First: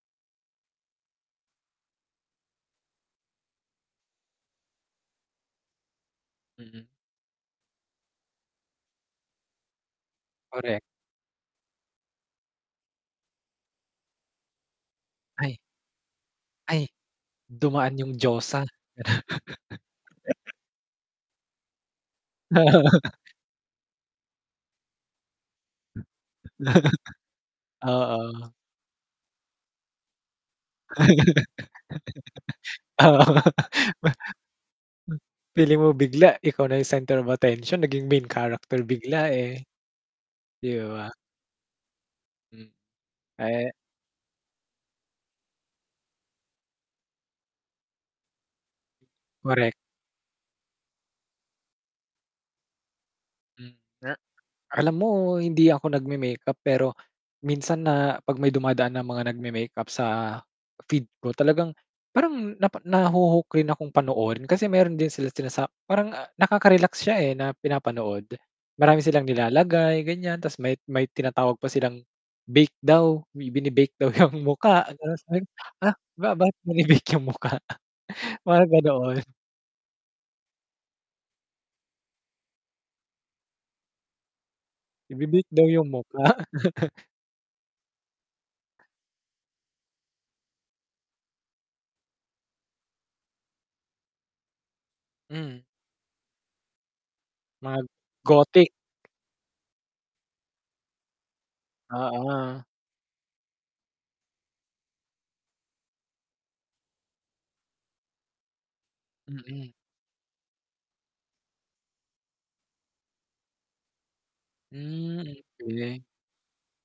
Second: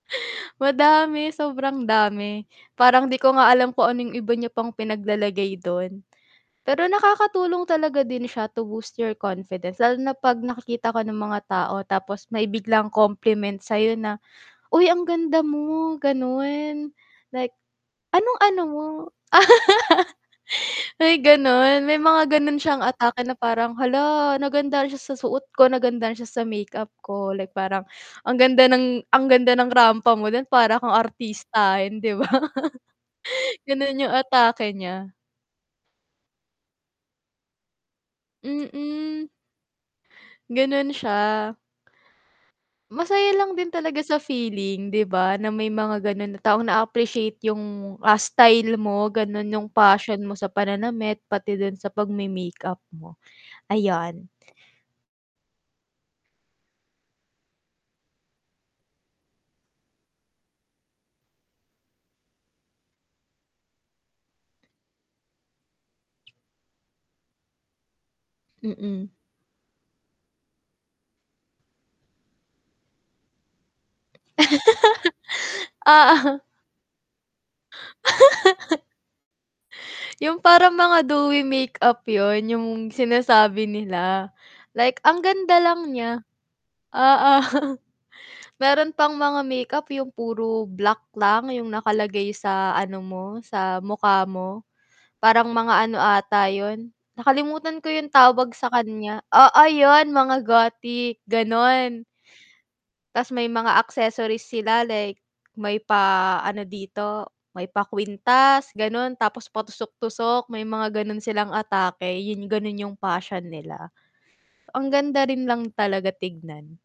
Madami, sobrang dami, parang di ko nga alam kung ano 'yung iba niya pang pinaglalagay dun, pero Mm. nakakatulong talaga din siya to boost your confidence lalo na 'pag Correct. nakikita ka ng mga tao tapos may biglang compliment sa'yo na, ''Uy, ang ganda Ay. mo'' Ay, ganun like, dumaan 'yung ''Anong ano diosa. mo?'' May ganun, may mga ganon siyang atake na parang, hala nagandahan siya sa suot ko, nagandahan siya sa make-up ko, like parang, ang Oo. ganda ng ang ganda ng rampa mo din, parang kang artistahin, 'di ba? Oo, Ganun pa yung atake nya. feeling mo bigla ikaw na 'yung center of attention naging main character bigla, Mm. eh. 'Di Ganun ba. siya. Hmm. Masaya lang din Eh. talaga sa feeling, 'di ba? Na may mga ganun na taong na-aappreciate 'yung, ah, style mo ganon, 'yung Correct. passion mo sa pananamit pati dun sa pag-me-make-up mo, Hmm, a ayan. alam mo hindi ako nag-me-makeup pero minsan na 'pag may dumadaan na mga nag-me-makeup sa feed ko, talagang, parang napa nahuhook rin akong panoorin, kasi meron din sila sila sa parang, nakaka-relax siya, eh, na pinapanood. Marami Mm. silang nilalagay ganyan, 'tas may may tinatawag pa silang bake daw, may binibake 'yang mukha [unintelligible] ha? ba Oo. ba't binebake 'yung mukha? Mga ganoon. 'Yung parang mga dewy make-up 'yun, 'yung sinasabi nila, like ang Ibebake ganda daw 'yung lang niya. mukha. Oo. Meron pang mga make-up 'yung puro black lang 'yung nakalagay sa ano mo, sa mukha mo, parang Hmm. mga ano ata 'yun, nakalimutan Mag ko 'yung tawag Gothic. sa kanya, oo 'yun, mga Gothic ganon. Oo. 'Tas may mga accessories sila like, may pa-ano dito, may pa kwintas ganon, tapos Mm. patusok-tusok may mga ganun silang atake, 'yun, ganun 'yung passion nila, ang Hmm, ganda rin lang okay. talaga tignan.